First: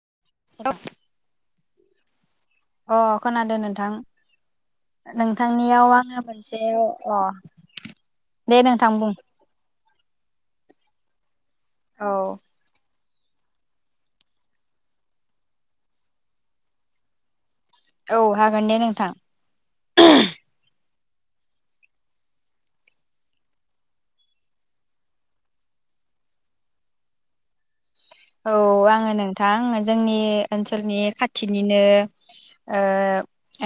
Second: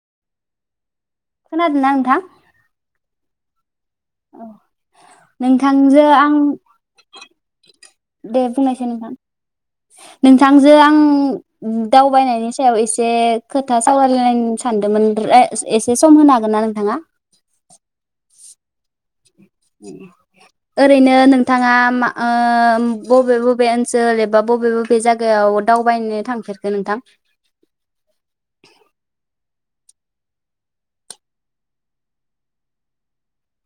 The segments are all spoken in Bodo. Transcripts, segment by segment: [unintelligible] खोनादोना‌ नोंथां? अ खोनादों नोंथां। नोंथांनियाव नोंथांजो आंहा आं मोनसे अ दे नोंथां बुं। थांजो आं औ दावबायनायनि सायाव एसे खोथा सावरायलायनो सानदोंमोन रे एसे सम होनो हागोन ना नोंथांङा? औ हागोन दे नोंथां। ओरैनो नोंथांङा मा ओ बबे बबे ओनसोल एबा बबे बबे जायगायाव दावबायनो थांफेरखो नोंथां? औ आङो नोंथां जोंनि ओनसोलनि खाथिनिनो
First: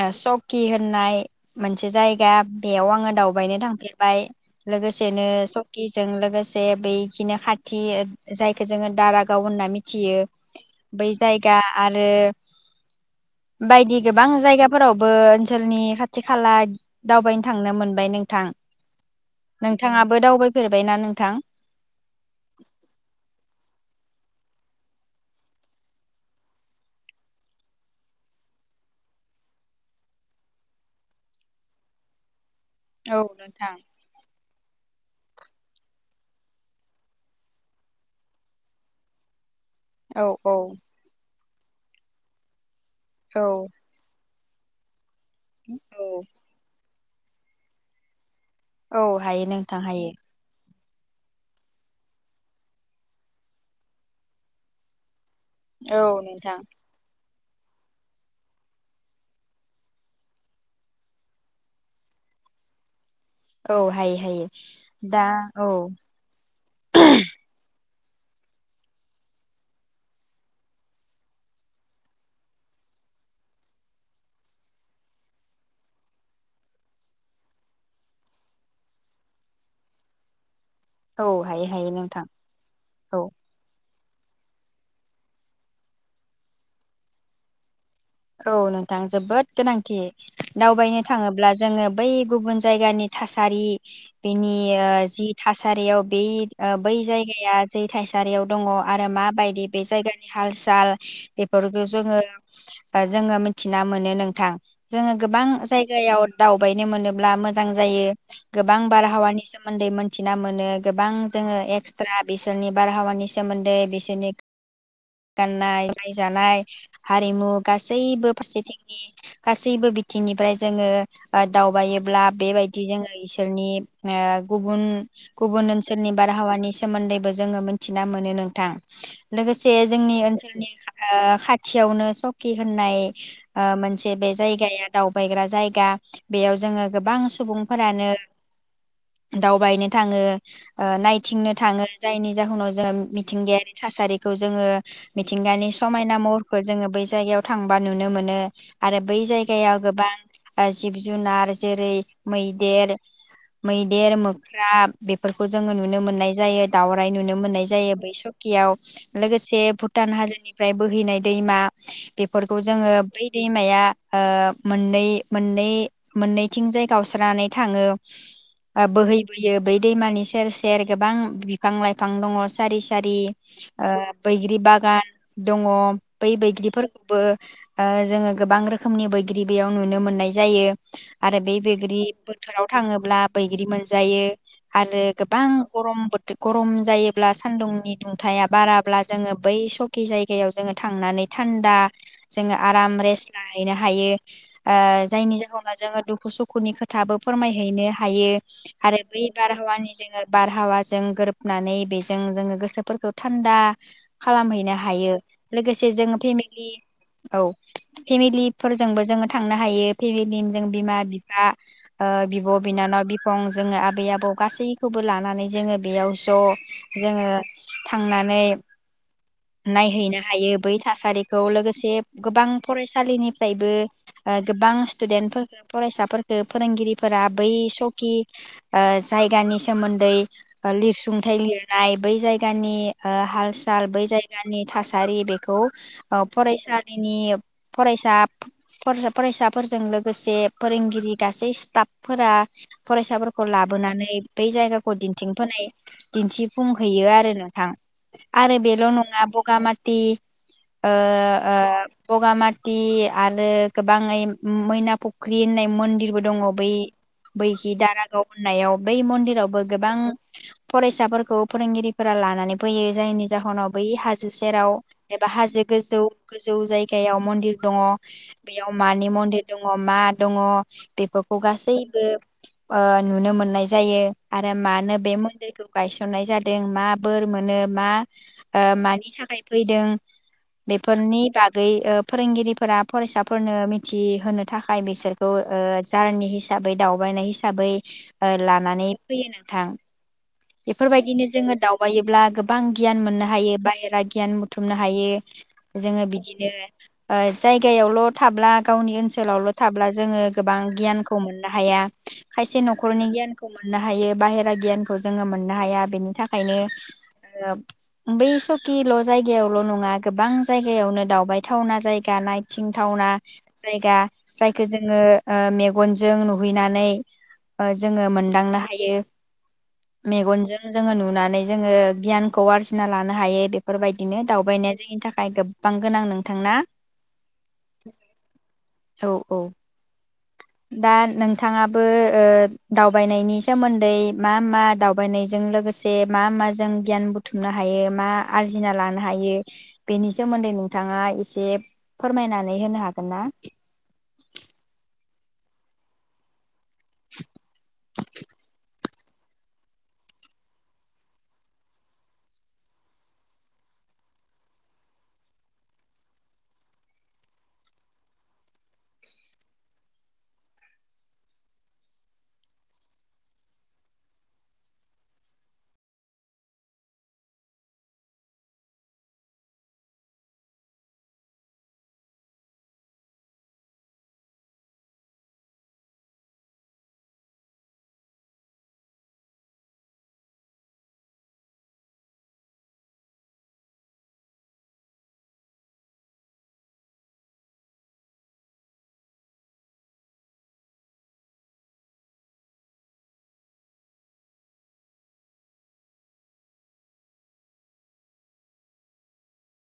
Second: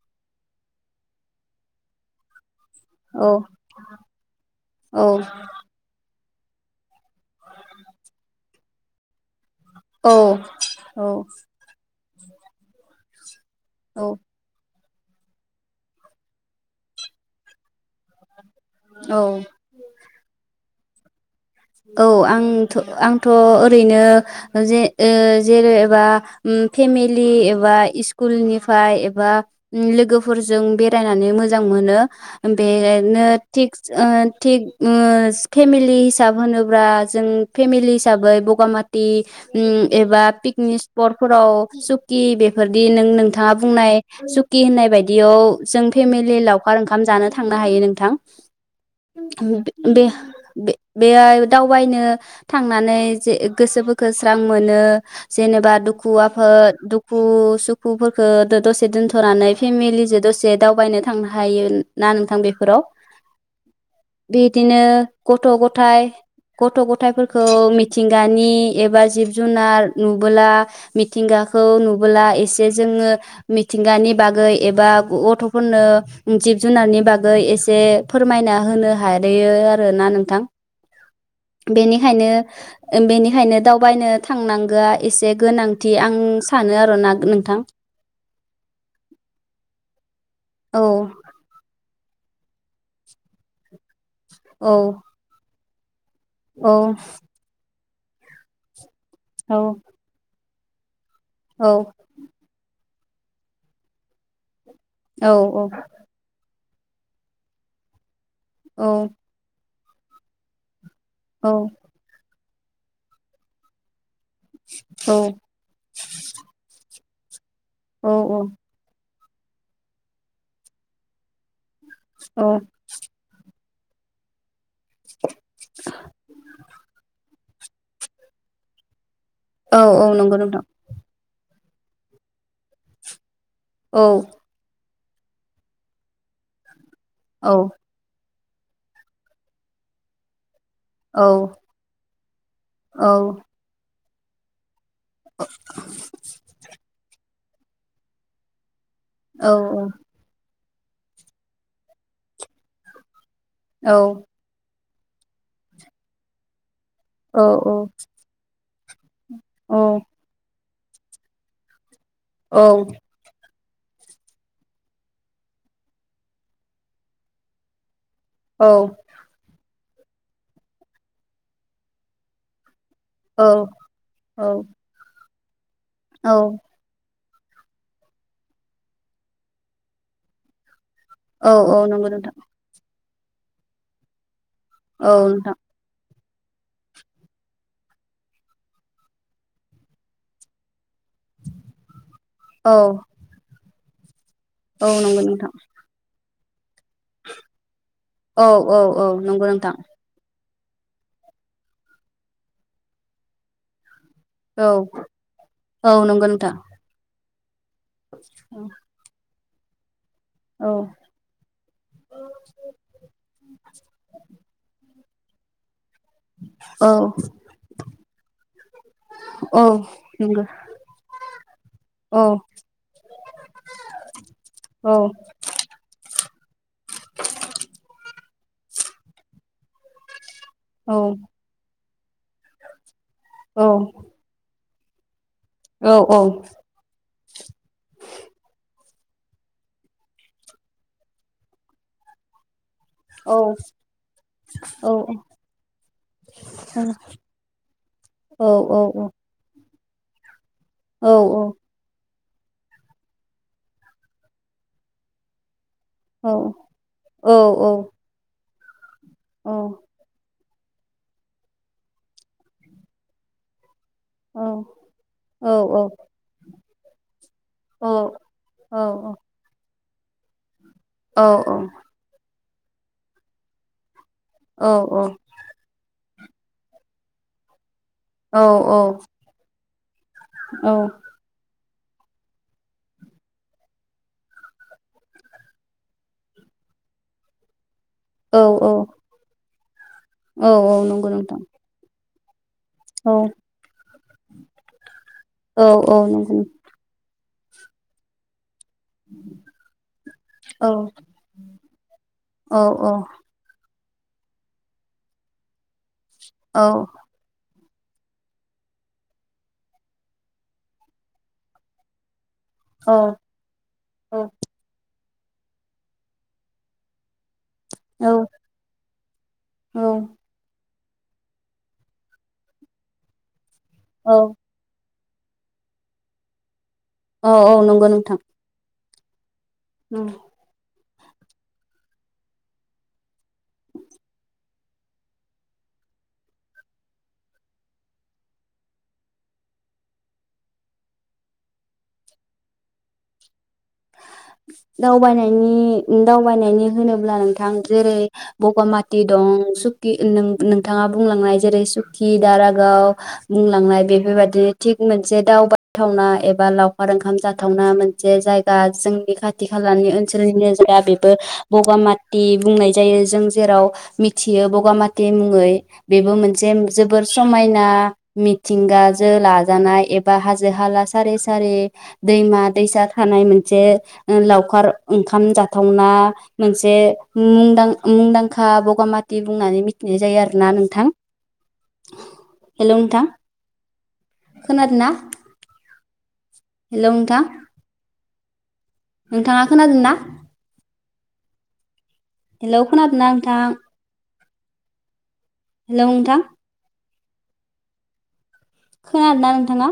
ओ सकि होननाय मोनसे जायगा बेयाव आंङो औ दावबायनो थांफेरबाय औ लोगोसेनो सकिजों लोगोसे बै खिनो खाथि जाय जोङो दाराग गाव होनना औ मिथियो। बै औ जायगा [unintelligible] बायदि औ गोबां जायगा फोरावबो ओनसोलनि खाथि खाला दावबायनो थांनो मोनबाय नोंथां। औ नोंथाङाबो दावबाय फेरबाय ना नोंथां? औ आंथ' आंथ' ओरैनो जे ओ जेरै एबा ओम फेमिलि एबा सस्कुलनिफ्राय एबा ओम लोगोफोरजों बेरायनानै मोजां मोनो। औ बेरायनो नोंथां थिगस ओ थिग ओम फेमिलिस हिसाब होनोब्ला जों फेमिलि हिसाबै बगामाथि ओम एबा औ औ पिकनिक स्पटफोराव सगखि बेेफार बि नों औ नोंथाङा बुंनाय सग खिनाय बायदि बिदियाव जों औ फेमिलि लावखार ओंखाम जानो थांनो हायो नोंथां। औ हायो नोंथां बे हायो। बे बेहाय दावबायनो थांनानै जे गोसोफोरखो स्रां मोनो जेनेबा औ दुखु नोंथां आफोद दुखु खु सुखुफोरखौ दसे दोन्थ'नानै फेमिलिजों दसे दावबायनो थांनो हायो ना नोंथां बेफोराव? औ हायो हायो। दा औ फाय गथ' गथफोरखौ मिथिंगानि एबा जिब जुनार नुबोला मिथिंगाखौ नुबोला एसे जोङो मिथिंगानि बागै एबा गथ'फोरनो ओ जिब जुनारनि बागै एसे फोरमायना होनो हादोयो आरोना नोंथां। औ हायो हायो नोंथां बेनिखायनो औ बेनिखायनो दावबायनो थांनांगोआ एसे गोनांथि आं सानो आरो ना नोंथां औ नोंथां जोबोद गोनांथि औ दावबायनो थाङोब्ला जोङो बै गुबुन जायगानि थासारि बेनि औ ओ जि थासारियाव बे औ ओ बै जायगाया जे थाइसारियाव दङ आरो औ माबायदि बे जायगानि हाल साल औ बेफोरखौ जोङो ओ जोङो मिथिना मोनो नोंथां। जोङो औ गोबां जायगायाव दाउ बायनो मोनोब्ला मोजां जायो। गोबां औ बारहावानि सो मोन्दै मोनथिना मोनो। गोबां औ जोङो एक्सट्रा बिसोरनि बारहावानि सोमोन्दै बिसोरनि गान्नाय [unintelligible] जानाय हारिमु गासैबो फारसेथिंनि गासैबो बिथिंनिफ्राय जोङो ओ दावबायो ब्ला औ बेबायदि जोङो इसोरनि ओ गुब गुबुन ओनसोलनि बारहावानि सोमोन्दैबो जोङो मिथिना मोनो नोंथां। लोगोसे औ औ जोंनि नंगौ नोंथां ओनसोलनि खा ओ खा थिआवनो स कि होन्नाय ओ औ मोनसे बे जायगाया दावबायग्रा जायगा बेयाव जोङो गोबां औ सुबुंफोरानो दावबायनो थाङो। ओ औ नायथिंनो थाङो जायनि जाहोनाव जों औ मिथिंगायारि थासारि खौ जोङो मिथिंगानि समायना महरखौ जोङो बै जायगायाव थांबा नुनो मोनो आरो बै औ जायगायाव औ गोबां ओ जिब जुनार जेरै मैदेर औ मैदेर, मोख्रा बेफोरखौ जोङो नुनो मोन्नाय जायो। दावराइ नुनो मोननाय जायो बै सखियाव लोगोसे भुटान हाजोनि ओमफ्राय बोहैनाय दैमा [inaudible] बेफोरखौ औ औ जोङो बै दै माया ओ मोननै मोननै मोननैथिंजाय गावस्रानानै थाङो। आ बोहैबोयो बै दैमानि सेर सेर गोबां बिफां लाइफां दङ सारि सारि ओ बैग्रि बागान दङ। बै बैग्रि बो ओ जोङो गोबां रोखोमनि बैग्रि बियाव नुनो मोननाय जायो। आरो बेै औ बैग्रि नंगौ नोंथां बोथोराव थाङोब्ला बैग्रि मोनजायो। आरो औ गोबां नोंथां गरम बो गरम जायोब्ला सान्दुंनि दुंथाया बाराब्ला जोङो बै सकि जायगायाव जोङो थांना थान्दा जोङो औ आराम रेस ला हैनो हायो। ओ औ नंगौ जायनि नोंथां जाहोनाव जोङो दु दखु सुखुनि खो थाबो फोरमायहैनो हायो औ औ आरो औ बै नंगौ नोंथां बारहावानि जोङो बारहावाजों गोरोबनानै बेजों जोङो गोसोफोरखौ थान्दा औ खालामहैनो हायो लोगोसे औ जों नंगौ नोंथां फेमिलि औ फेमिलिफोरजोंबो जोङो थांनो हायो। फेमिलि जों औ बिमा बिफा ओ बिब' बिनानाव बिफं जोङो आबै आबौ गासैखौ बो लानानै जोङो बेयाव औ ज' जोङो थांनानै औ नायहैनो नंगौ हायो बै हारिखौ लोगोसे औ गोबां फरायसालिनिफ्रायबो। ओ गोबां औ स्टुडेन्टफोरखौ फरायसाफोरफोरखौ फोरोंगिरिफोरा बै सकि ओ जायगानि सोमोन्दै औ लिरसुंथाइ लिरनाय, बै जायगानि ओ औ हाल-साल बै जायगानि थासारि बेखौ औ फरायसालिनिफ फरायसाफ फर-फरायसाफोरजों लोगोसे फोरोंगिरि गासै स्टाफफोरा औ फरायसाफोरखौ लाबोनानै, बै औ जायगाखौ दिन्थिंफोनाय दिन्थिफुंहैयो आरो नोंथां। आरो औ औ बेल नङा बगा मास दे ओ ओ बगामाथि आरो गोबाङै मैना फुख्रि होननाय मन्दिरबो दङ बै बै खि दारागाव होननायाव बै मन्दिरावबो गोबां फरायसाफोरखौ फोरोंगिरिफोरा लानानै फैयो जायनि जाहोनाव बै हाजो सेराव एबा हाजो गोजौ गोजौ जायगायाव मन्दिर दङ। औ अमा दङ। औ बेफोरखौ गासैबो ओह नुनो मोननाय जायो। आरो मानो बे मन्दिरखौ गायसन ननाय जादों मा बोर मोनो मा? ओह मानि थाखायथ फैदों। बेफोरनि बाग गै ओह फोरोंगिरिफोरा फरायसाफोरनो मिथिहोनो थाखाय बिसोरखौ ओह जारनि हिसाबै दावबायनाय हिसाबै ओह लानानै फैयोना थां नंगौ बेफोरबायदिनो नोंथां जोङो दावबायोब्ला बां गियान औ मोननो हायो बाहेरा गियान बुथुमनो हायो। औ औ जोङो बिदिनो ओह जायगायावल' थाब्ला गावनि ओनसोलावल थाब्ला जोङो गोबां गियानखौ मोननो हाया औ खायसे नखरनि गियानखौ मोन मोननो हायो बाहेरा गियानखौ जोङो मोननो हाया बेनि औ थाखायनो ओह बे सखि ल' जायगायावल' नङा। गोबां जायगायावनो दावबायथावना जायगा नाय औ थिंथावना जायगा जायखौ जोङो ओ मेगनजों नुहैनानै जोंङो मोनदांनो हायो। मेगनजों जोंङो नुनानै जोंङो गियानखौ आरजिना लानो हायो। बेफोरबायदिनो दावबायनाय जायो। नि थाखाय गोबां गोनां नोंथां ना? औ औ नंगौ नोंथां। औ औ औ दा नोंथाङाबो ओ दावबायनायनि सोमोन्दै मा मा दावबायनायजों लोगोसे मा माजों गियान बुथुमनो हायो मा आरजिना लानो हायो बेनि सोमोन्दै नोंथाङा एसे फोरमायनानै होनो हागोन ना? दावबायनायनि दावबायनायनि होनोब्ला नोंथां जेरै बगामा ति सुक सुकि नोंथाङा बुंलांनाय जेरै सुकि दारागाव बुंलांनाय बेफोरबायाददि थिग मोनसे दावबायाथावना एबा लावखार ओंखाम जाथावना मोनसे जाय गा जोंनि खाथि खालानि ओनसोलनिनो जाया बेबो बगामाथि बुंनाय जायो। जों जेराव मिथियो बगामाथि मुङै बेबो मोनसे जोबोर समायना मिथिंगाजों लाजानाय एबा हाजो हाला सारि-सारिे दैमा दैसा थानाय मोन मोनसे लावखार ओंखाम जाथावना मोनसे मुंदांखा बगामाथि बुंनानै मिथिनाय जायो आरोना नोंथां। हेलौ नोंथां। खोनादोंना? हेलौ नोंथां। नोंथाङा खोनादोंना? हेलौ खोनादोना नोंथां? हेलौ नोंथां। खोनादोंना नोंथाङा?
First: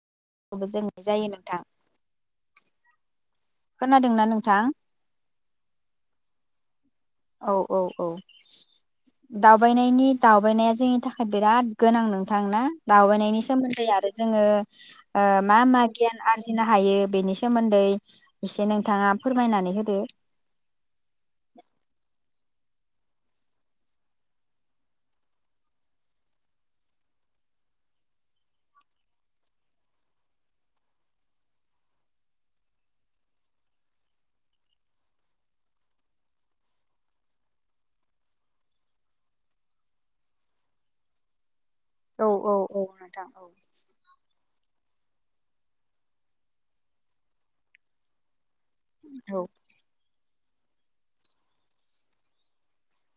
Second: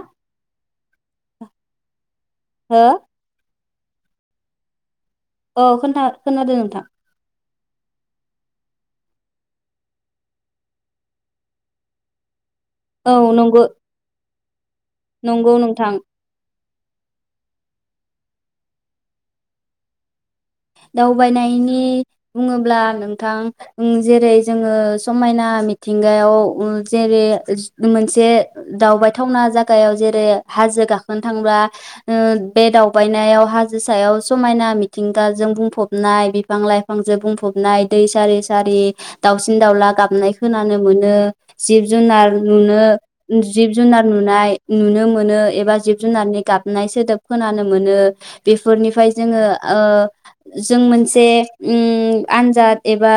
बेखौबो जों जायो नोंथां। हो? खोनादोंना नोंथां? औ खोनथा खोनादों नोंथां। औ औ औ दावबायनायनि दावबायनाया जोंनि थाखाय बिराद गोनां नोंथां ना? औ दावबायनायनि नंगौ सोमोन्दै आरो जों जोंङो ओ नंगौ मा मा नोंथां गियान आरजि [unintelligible] नो हायो बेनि सोमोन्दै एसे नोंथाङा फोरमायनानै होदो। दावबायनायनि बुङोब्ला नोंथां उ जेरै जोंङो समायना मिथिंगायाव ओ जेरै मोनसे दावबायथावना जागायाव जेरै हाजो गाखोनो थांब्ला ओ बे दावबायनायाव हाजो सायाव समायना मिथिं दाजों बुंफबनाय बिफां लायफांजों बुंफबनाय दै सारि सारि दाउसिन दाउला गाबनाय खोनानो मोनो। जिब औ जुनार औ नुनो औ नोंथां जिब जुनार नुनाय नुनो मोनो एबा जिब जुनारनि गाबनाय सोदोब खोनानो मोनो। बेफोरनिफ्राय औ जोंङो ओ जों मोनसे उम आनजाद एबा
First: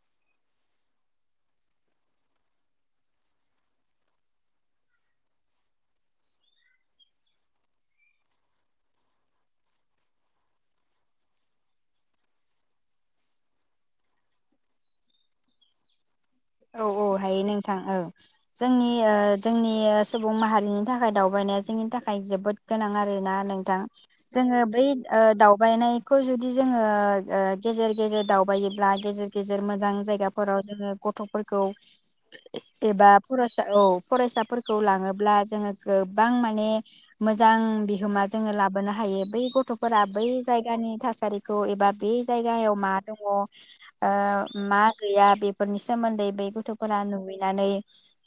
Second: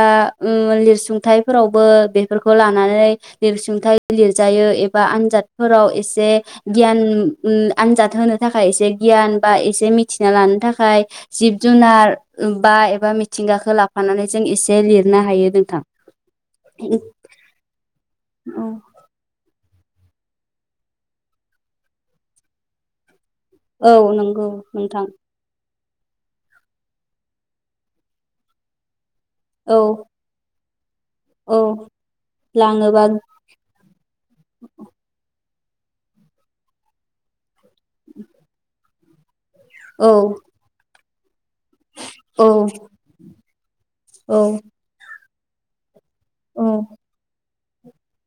उ लिरसुंथायफोरावबो बेफोरखौ लानानै लिरसुंथाय लिरजायो एबा आनजादफोराव एसे गियान उ आनजाद होनो थाखाय एसे गियान बा एसे मिथिना लानो थाखाय जिब जुनार बा एबा मिथिंगाखौ लाफानानै जों एसे लिरनो हायो नोंथां। औ औ हायो नोंथां ओ जोंनि ओ जोंनि [unintelligible] सुबुं माहारिनि थाखाय दावबायनाया जोंनि थाखाय जोबोद गोनां आरो ना। नोंथां औ नंगौ जोंङो बैद नोंथां ओ दावबायनाय खौ जुदि जोङो ओ गेजेर गेजेर दावबायोब्ला गेजे गेजेर औ मोजां जायगाफोराव जोङोब औ गथ'फोरखौ लाङोबा एबा फरायसा औ फरायसाफोरखौ लाङोब्ला जोङो गोबां माने मोजां बिहोमा जोङो लाबोनो हायो बै गथ गथ'फोरा औ बै जायगानि थास थ एबा बे औ जायगायाव मा दङ औ ओह मा गैया फोरनिस सोमोन्दै बे औ गथ'फोरा नुय नानै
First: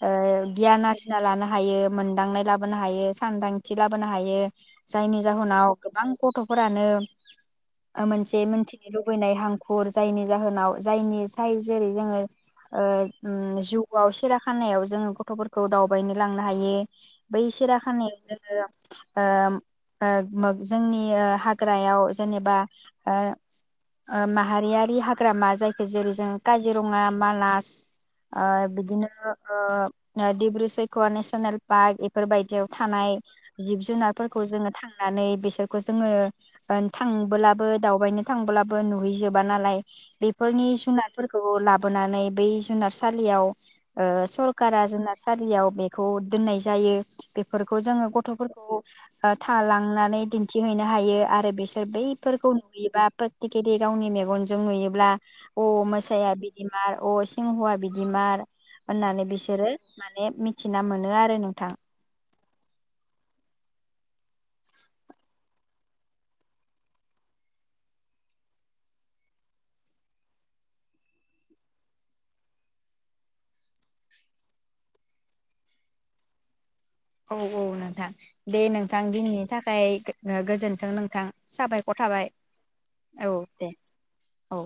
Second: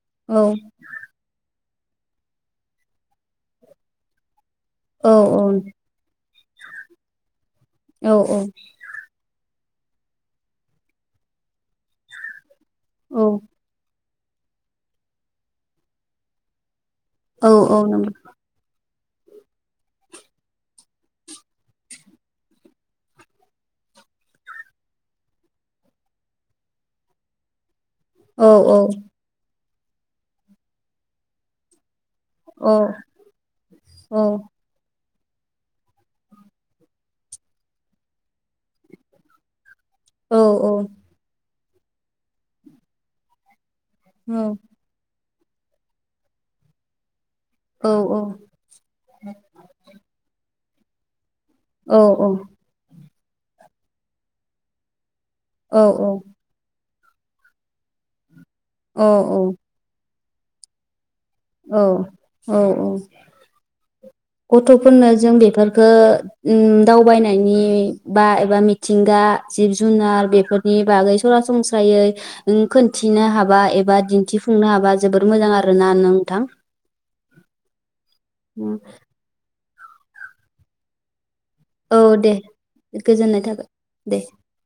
ओ औ गियान आरजिना लानो हायो मोनदांनाय लाबोनो हायो सांदांथि लाबोनो हायो। औ जायनि जाहोनाव गोबां गथ'फोरानो औ मोनसे मोनथिनो लुबैनाय हांख खर जायनि जाहोनाव जायनि जाय जेरै जोङो ओह औ उम जु वाव सिराखानायाव जोङो गथ'फोरखौ दावबायनो लांनो हायो। बै औ औ नंगौ सिराखानायाव जोङो ओम ओ मोग जोंनि ओ हाग्रायाव जेनेबा ओ ओ माहारियारि हाग्रामा जायखौ जेरै जों काजिरङा मानास ओ औ औ बिदिनो ओ दिब्रु सेखवा नेसनेल पार्क बेफोरबायदियाव औ थानाय जिब औ जुनारफोरखौ जोङो थाङो होननानै बिसोरखौ जोङो थांबोलाबो दावबायनो थांब्लाबो नुहैजोबा नालाय औ बेफोरनि औ जुनारफोरखौ ला लाबोनानै बै जुनारसालियाव ओह औ सरखारा जोंना सारियाव बेखौ दोननाय जायो बेफोरखौ जोङो औ गथ'फोरखौ थालांनानै थिंहैनो हायो आरो बिसोर औ बैफोरखौ नुयोबा प्रेथिकेलि गावनि मेगनजों नुयोब्ला अ मोसाया बि मार अ सिंहवा बिदि मार औ होननानै बिसोरो मा मिथिना मोनो आरो नोंथां औ औ औ गथ'फोरनो जों बेफोरफोरखौ उम दावबायनायनि बा एबा मिथिंगा जिब जुनार बेफोरनि बागै सरासनस्रायै खिन्थिनो हाबा एबा दिन्थिफुंनो हाबा जोबोर मोजां आरोना नोंथां औ औ नोंथां दे नोंथां दिनैनि थाखाय फ्राय गोजोन्थों नोंथां औ साबायखर थाबाय दे औ गोजोननाय थाबाय दे दे औ